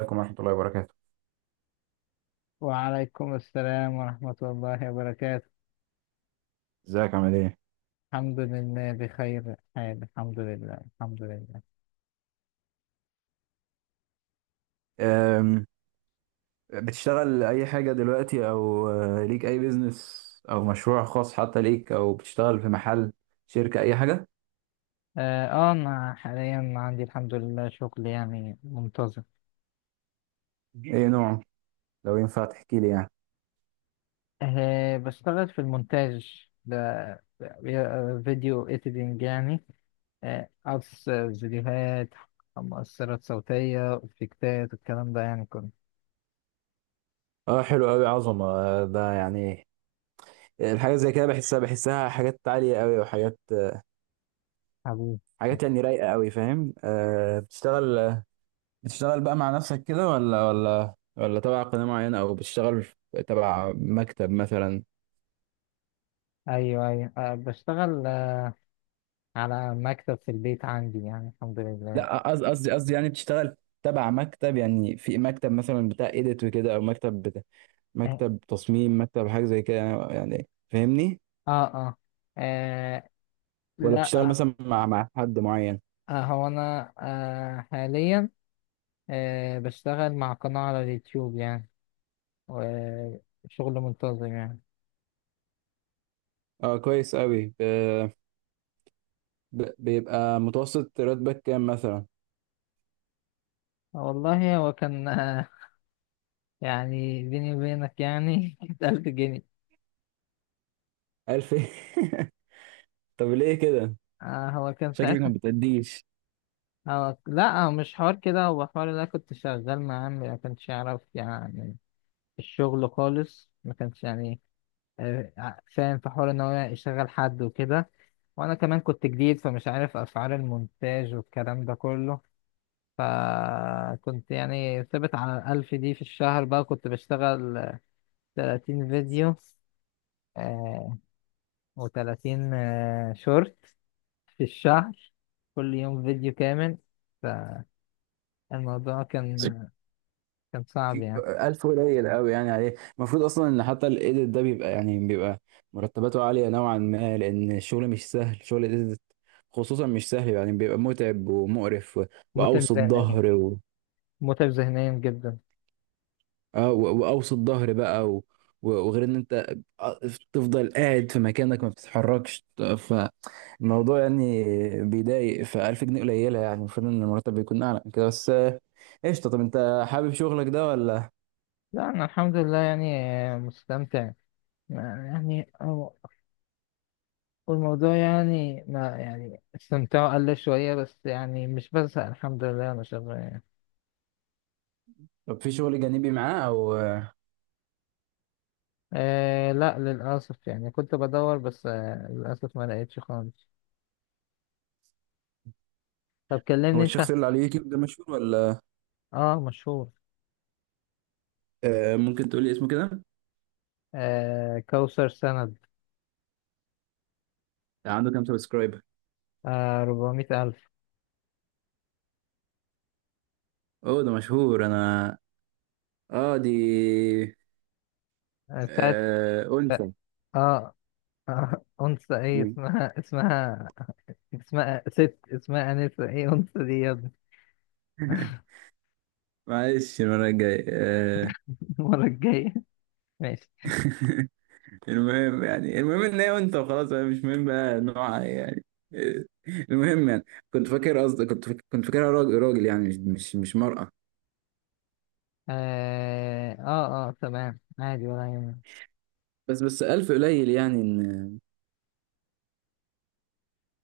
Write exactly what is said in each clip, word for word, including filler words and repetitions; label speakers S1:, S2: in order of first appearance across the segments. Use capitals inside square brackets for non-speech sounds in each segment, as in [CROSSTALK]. S1: عليكم ورحمة الله وبركاته.
S2: وعليكم السلام ورحمة الله وبركاته.
S1: ازيك عامل ايه؟
S2: الحمد لله بخير حال، الحمد لله الحمد لله
S1: أم، بتشتغل اي حاجة دلوقتي او آه، ليك اي بيزنس او مشروع خاص حتى ليك او بتشتغل في محل شركة اي حاجة؟
S2: اه آه، انا حاليا عندي الحمد لله شغل يعني منتظم.
S1: ايه نوع؟ لو ينفع تحكي لي يعني.
S2: أه بشتغل في المونتاج ده، آه، فيديو اديتنج يعني، آه، قص فيديوهات، مؤثرات صوتية، افكتات، الكلام ده يعني كله.
S1: اه، حلو قوي عظمة. آه، ده يعني، آه، الحاجة زي كده بحسها بحسها حاجات عالية قوي، وحاجات آه،
S2: حبيبي،
S1: حاجات يعني رايقة قوي، فاهم؟ آه، بتشتغل بتشتغل بقى مع نفسك كده ولا ولا ولا تبع قناة معينة، او بتشتغل تبع مكتب مثلا؟
S2: ايوه ايوه أه بشتغل آه، على مكتب في البيت عندي يعني الحمد لله.
S1: لا، قصدي قصدي قصدي يعني بتشتغل تبع مكتب، يعني في مكتب مثلا بتاع ايديت وكده، او مكتب بتاع
S2: آه،
S1: مكتب تصميم مكتب حاجه زي كده، يعني فاهمني؟
S2: اه اه آه،
S1: ولا
S2: لا.
S1: بتشتغل
S2: آه
S1: مثلا مع مع حد معين؟
S2: آه، هو انا آه حاليا آه بشتغل مع قناة على اليوتيوب يعني، وشغل منتظم يعني.
S1: اه، كويس قوي. بيبقى متوسط راتبك كام مثلا؟
S2: والله هو كان آه يعني بيني وبينك يعني [LAUGHS] كانت ألف جنيه.
S1: ألف. [LAUGHS] طب ليه كده؟
S2: آه هو كان
S1: شكلك ما
S2: ساعتها.
S1: بتأديش.
S2: هو لا هو مش حوار كده، هو حوار اللي أنا كنت شغال مع عمي، ما كانش يعرف يعني الشغل خالص، ما كانش يعني آه، ع- فاهم في حوار ان هو يشغل حد وكده، وانا كمان كنت جديد فمش عارف اسعار المونتاج والكلام ده كله، فكنت يعني ثابت على الألف دي في الشهر. بقى كنت بشتغل تلاتين فيديو آه و30 آه شورت في الشهر، كل يوم فيديو كامل. فالموضوع كان كان صعب يعني.
S1: ألف قليل قوي يعني عليه، المفروض أصلا إن حتى الإيديت ده بيبقى، يعني بيبقى مرتباته عالية نوعا ما، لأن الشغل مش سهل، شغل الإيديت خصوصا مش سهل، يعني بيبقى متعب ومقرف و...
S2: متعب
S1: وأوسط
S2: ذهنيا،
S1: ظهر و...
S2: متعب ذهنيا جدا.
S1: آه و... وأوسط ظهر بقى و... و- وغير إن أنت، آه، تفضل قاعد في مكانك ما بتتحركش، فالموضوع يعني بيضايق. فألف جنيه قليلة يعني، المفروض إن المرتب بيكون أعلى من كده، بس آه، قشطة. طب أنت حابب شغلك ده ولا؟
S2: لا أنا الحمد لله يعني آه، مستمتع يعني. والموضوع يعني ما يعني استمتاعه قل شوية، بس يعني مش بزهق الحمد لله، أنا شغال يعني.
S1: طب في شغل جانبي معاه أو؟
S2: آه لا للأسف يعني، كنت بدور بس آه للأسف ما لقيتش خالص. طب
S1: هو
S2: كلمني أنت.
S1: الشخص اللي على اليوتيوب ده مشهور ولا؟
S2: آه مشهور.
S1: آه، ممكن تقولي اسمه كده.
S2: آه كوثر سند.
S1: آه، عنده كام سبسكرايبر؟
S2: آه 400000 ألف.
S1: اوه، ده مشهور انا. اه، دي.
S2: آه بتاعت.
S1: آه انثى؟
S2: آه, آه [LAUGHS] أنثى إيه
S1: مم.
S2: اسمها، اسمها اسمها ست، اسمها أنسة إيه، أنثى دي يا ابني.
S1: [LAUGHS] معلش، المرة الجاية. آه
S2: [LAUGHS] المرة الجاية، ماشي.
S1: [LAUGHS] المهم يعني المهم ان هي انثى وخلاص، أنا مش مهم بقى نوعها إيه يعني. آه، المهم يعني كنت فاكر قصدي كنت فاكر كنت فاكرها راجل، راجل يعني، مش مش مش مرأة.
S2: آه آه آه تمام عادي ولا يهمك.
S1: بس بس ألف قليل يعني إن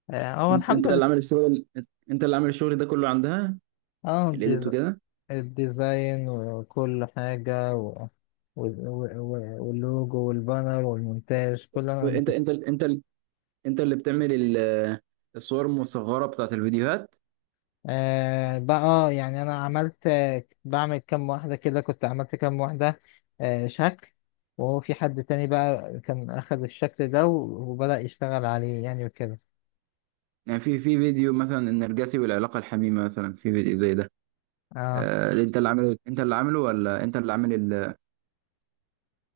S2: آه، هو
S1: انت
S2: الحمد
S1: انت
S2: لله.
S1: اللي عامل الشغل، انت اللي عامل الشغل ده كله عندها،
S2: اه
S1: الإيديت
S2: الديز-
S1: وكده.
S2: الديزاين وكل حاجة و... و... و... واللوجو والبانر والمونتاج كله انا اللي
S1: انت
S2: كنت.
S1: انت انت انت اللي بتعمل ال- الصور المصغره بتاعت الفيديوهات؟
S2: آه بقى آه، يعني انا عملت، آه، بعمل كام واحدة كده، كنت عملت كام واحدة آه شكل، وهو في حد تاني بقى كان اخذ الشكل ده و- وبدأ يشتغل عليه يعني وكده.
S1: يعني في في فيديو مثلا النرجسي والعلاقه الحميمه، مثلا في فيديو زي ده،
S2: اه
S1: آه، انت اللي عامل، انت اللي عامله، ولا انت اللي عامل ال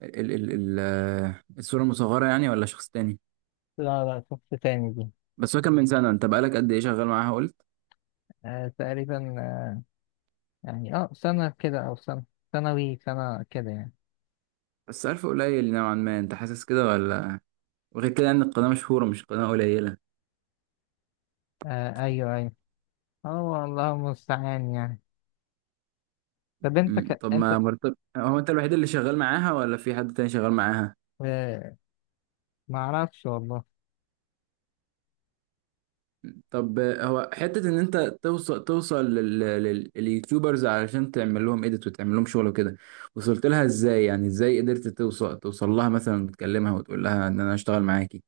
S1: ال ال ال آه، الصوره المصغره يعني، ولا شخص تاني؟
S2: لا لا شفت تاني دي.
S1: بس هو كان من سنه، انت بقالك قد ايه شغال معاها؟ قلت
S2: آه تقريبا آه يعني، اه سنة كده او سنة ثانوي، سنة كده يعني.
S1: بس عارف قليل نوعا ما، انت حاسس كده ولا؟ وغير كده ان القناه مشهوره، مش قناه قليله.
S2: آه ايوه ايوه. اه والله المستعان يعني. طب انت
S1: مم،
S2: ك...
S1: طب
S2: انت.
S1: ما مرتب. هو انت الوحيد اللي شغال معاها، ولا في حد تاني شغال معاها؟
S2: اه... ما اعرفش والله.
S1: طب هو حتة إن أنت توصل توصل لل- لل- لليوتيوبرز علشان تعمل لهم إيديت وتعمل لهم شغل وكده، وصلت لها إزاي يعني؟ إزاي قدرت توصل توصل لها، مثلا تكلمها وتقول لها إن أنا أشتغل معاكي.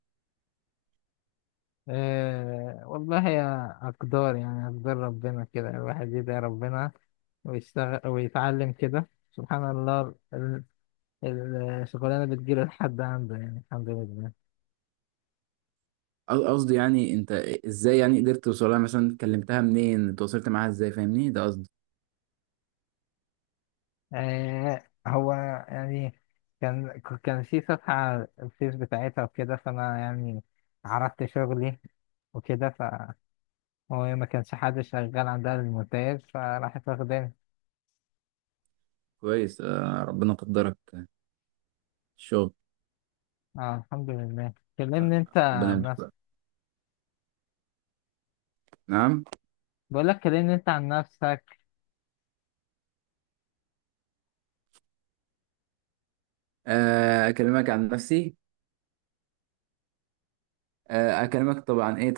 S2: اه... والله يا اقدار يعني، اقدار ربنا كده، الواحد يدعي ربنا ويشتغل ويتعلم كده سبحان الله. ال... ال- الشغلانه بتجيله لحد عنده يعني الحمد لله.
S1: قص- قصدي يعني أنت إزاي يعني قدرت توصل لها، مثلا كلمتها منين، اتواصلت معاها إزاي، فاهمني؟ ده قصدي.
S2: آه هو يعني كان كان في صفحه على الفيس بتاعتها وكده، فانا يعني عرضت شغلي وكده، ف هو ما كانش حد شغال عندها المونتاج، فراحت واخداني.
S1: كويس، آه، ربنا قدرك الشغل،
S2: اه الحمد لله، كلمني انت
S1: ربنا
S2: عن
S1: يمشي بقى.
S2: نفسك.
S1: نعم.
S2: بقول لك كلمني انت عن نفسك.
S1: آه، أكلمك عن نفسي، آه، أكلمك طبعا، إيه؟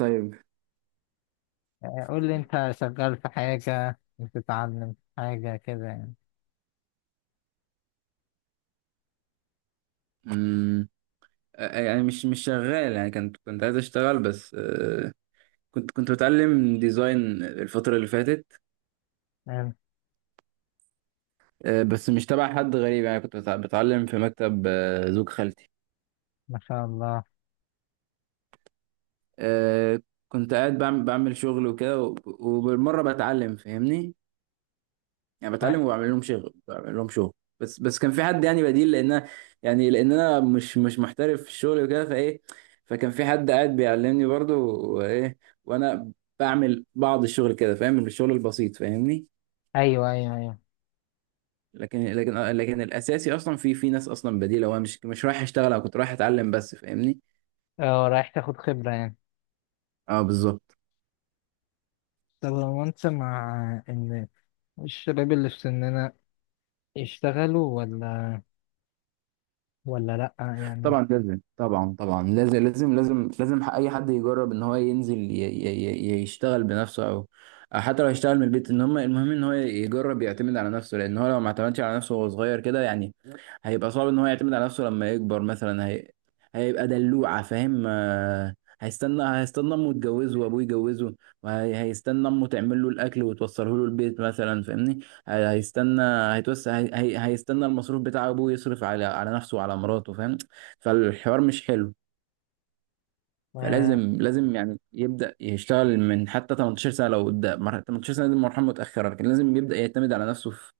S2: آه، قول لي انت شغال في حاجة، بتتعلم حاجة كده يعني.
S1: طيب، آه، يعني مش مش شغال يعني، كنت كنت عايز اشتغل بس، آه، كنت كنت بتعلم ديزاين الفترة اللي فاتت،
S2: آه،
S1: آه، بس مش تبع حد غريب يعني، كنت بتع- بتعلم في مكتب، آه، زوج خالتي.
S2: ما شاء الله.
S1: آه، كنت قاعد بعمل بعمل شغل وكده، وب- وبالمرة بتعلم، فاهمني؟ يعني بتعلم
S2: آه،
S1: وبعمل لهم شغل، بعمل لهم شغل. بس بس كان في حد يعني بديل، لان أنا- يعني لان انا مش مش محترف في الشغل وكده، فايه، فكان في حد قاعد بيعلمني برضو، وايه، وانا بعمل بعض الشغل كده، فاهم الشغل البسيط، فاهمني؟
S2: ايوه ايوه ايوه.
S1: لكن لكن لكن الاساسي اصلا في في ناس اصلا بديله، وانا مش مش رايح اشتغل، انا كنت رايح اتعلم بس، فاهمني؟
S2: اه رايح تاخد خبرة يعني.
S1: اه، بالظبط.
S2: طب هو انت مع ان الشباب اللي في سننا يشتغلوا ولا، ولا لأ يعني.
S1: طبعا لازم طبعا طبعا لازم لازم لازم لازم اي حد يجرب ان هو ينزل ي- ي- ي- يشتغل بنفسه، او حتى لو يشتغل من البيت. ان هم المهم ان هو يجرب يعتمد على نفسه، لان هو لو ما اعتمدش على نفسه وهو صغير كده يعني، هيبقى صعب ان هو يعتمد على نفسه لما يكبر، مثلا هي... هيبقى دلوعة، فاهم؟ آه، هيستنى هيستنى امه تجوزه، وابوه يجوزه، وهيستنى امه تعمل له الاكل وتوصله له البيت مثلا، فاهمني؟ هي- هيستنى هيتوسع هي... هي- هيستنى المصروف بتاع ابوه يصرف على على نفسه وعلى مراته، فاهم؟ فالحوار مش حلو. فلازم
S2: آه،
S1: لازم يعني يبدأ يشتغل من حتى ثمانية عشر سنة لو قدام، مر- ثمانية عشر سنة دي مرحلة متأخرة، لكن لازم يبدأ يعتمد على نفسه في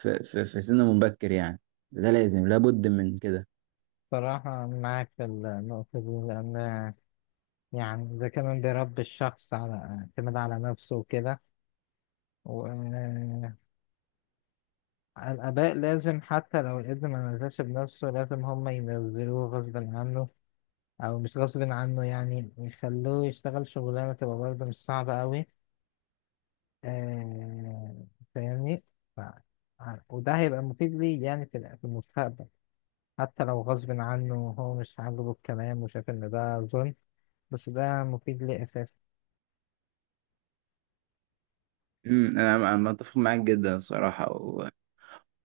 S1: في في, في سن مبكر يعني. ده لازم، لابد من كده.
S2: صراحة معاك في النقطة دي، لأن يعني ده كمان بيربي الشخص على اعتماد على نفسه وكده. الآباء لازم حتى لو الابن ما نزلش بنفسه لازم هم ينزلوه غصب عنه، أو مش غصب عنه يعني يخلوه يشتغل شغلانة تبقى برضه مش صعبة أوي. آه فاهمني. ف- وده هيبقى مفيد ليه يعني في ال- في المستقبل، حتى لو غصب عنه وهو مش عاجبه الكلام وشايف إن ده ظلم، بس ده مفيد ليه أساسا.
S1: امم انا أنا متفق معاك جدا صراحة، و...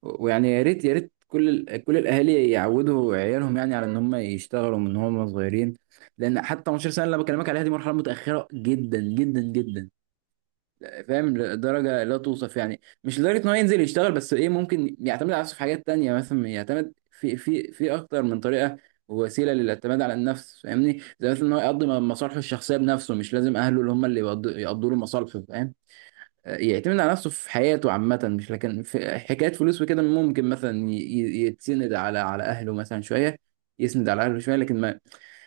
S1: ويعني يا ريت، يا ريت كل ال... كل الاهالي يعودوا عيالهم، يعني على ان هم يشتغلوا من هم صغيرين، لان حتى تمنتاشر سنة اللي أنا بكلمك عليها دي مرحلة متأخرة جدا جدا جدا، فاهم؟ لدرجه لا توصف يعني، مش لدرجه ان هو ينزل يشتغل، بس ايه ممكن يعتمد على نفسه في حاجات تانية، مثلا يعتمد في في في اكتر من طريقه ووسيله للاعتماد على النفس، فاهمني؟ زي مثلا ان هو يقضي مصالحه الشخصيه بنفسه، مش لازم اهله اللي هم اللي يقضوا يقضوا له مصالحه، فاهم؟ يعتمد على نفسه في حياته عامه، مش لكن في حكايه فلوس وكده ممكن مثلا ي- ي- يتسند على على اهله مثلا شويه، يسند على اهله شويه. لكن ما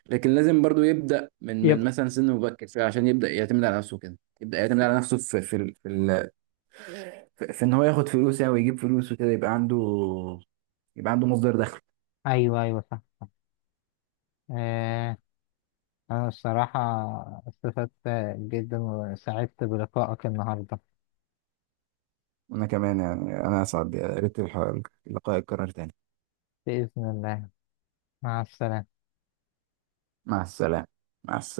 S1: لكن لازم برضو يبدأ من من
S2: يبقى،
S1: مثلا سن مبكر شوية، عشان يبدأ يعتمد على نفسه كده، يبدأ يعتمد على نفسه في في ال- في, ال- في, في ان هو ياخد فلوس يعني ويجيب فلوس وكده، يبقى عنده يبقى عنده مصدر دخل.
S2: أيوه أيوه صح. آه أنا الصراحة استفدت جدا وسعدت بلقائك النهاردة.
S1: وانا كمان يعني، انا اسعد، يا ريت الح- اللقاء يتكرر تاني.
S2: بإذن الله، مع السلامة.
S1: مع السلامة. مع السلامة.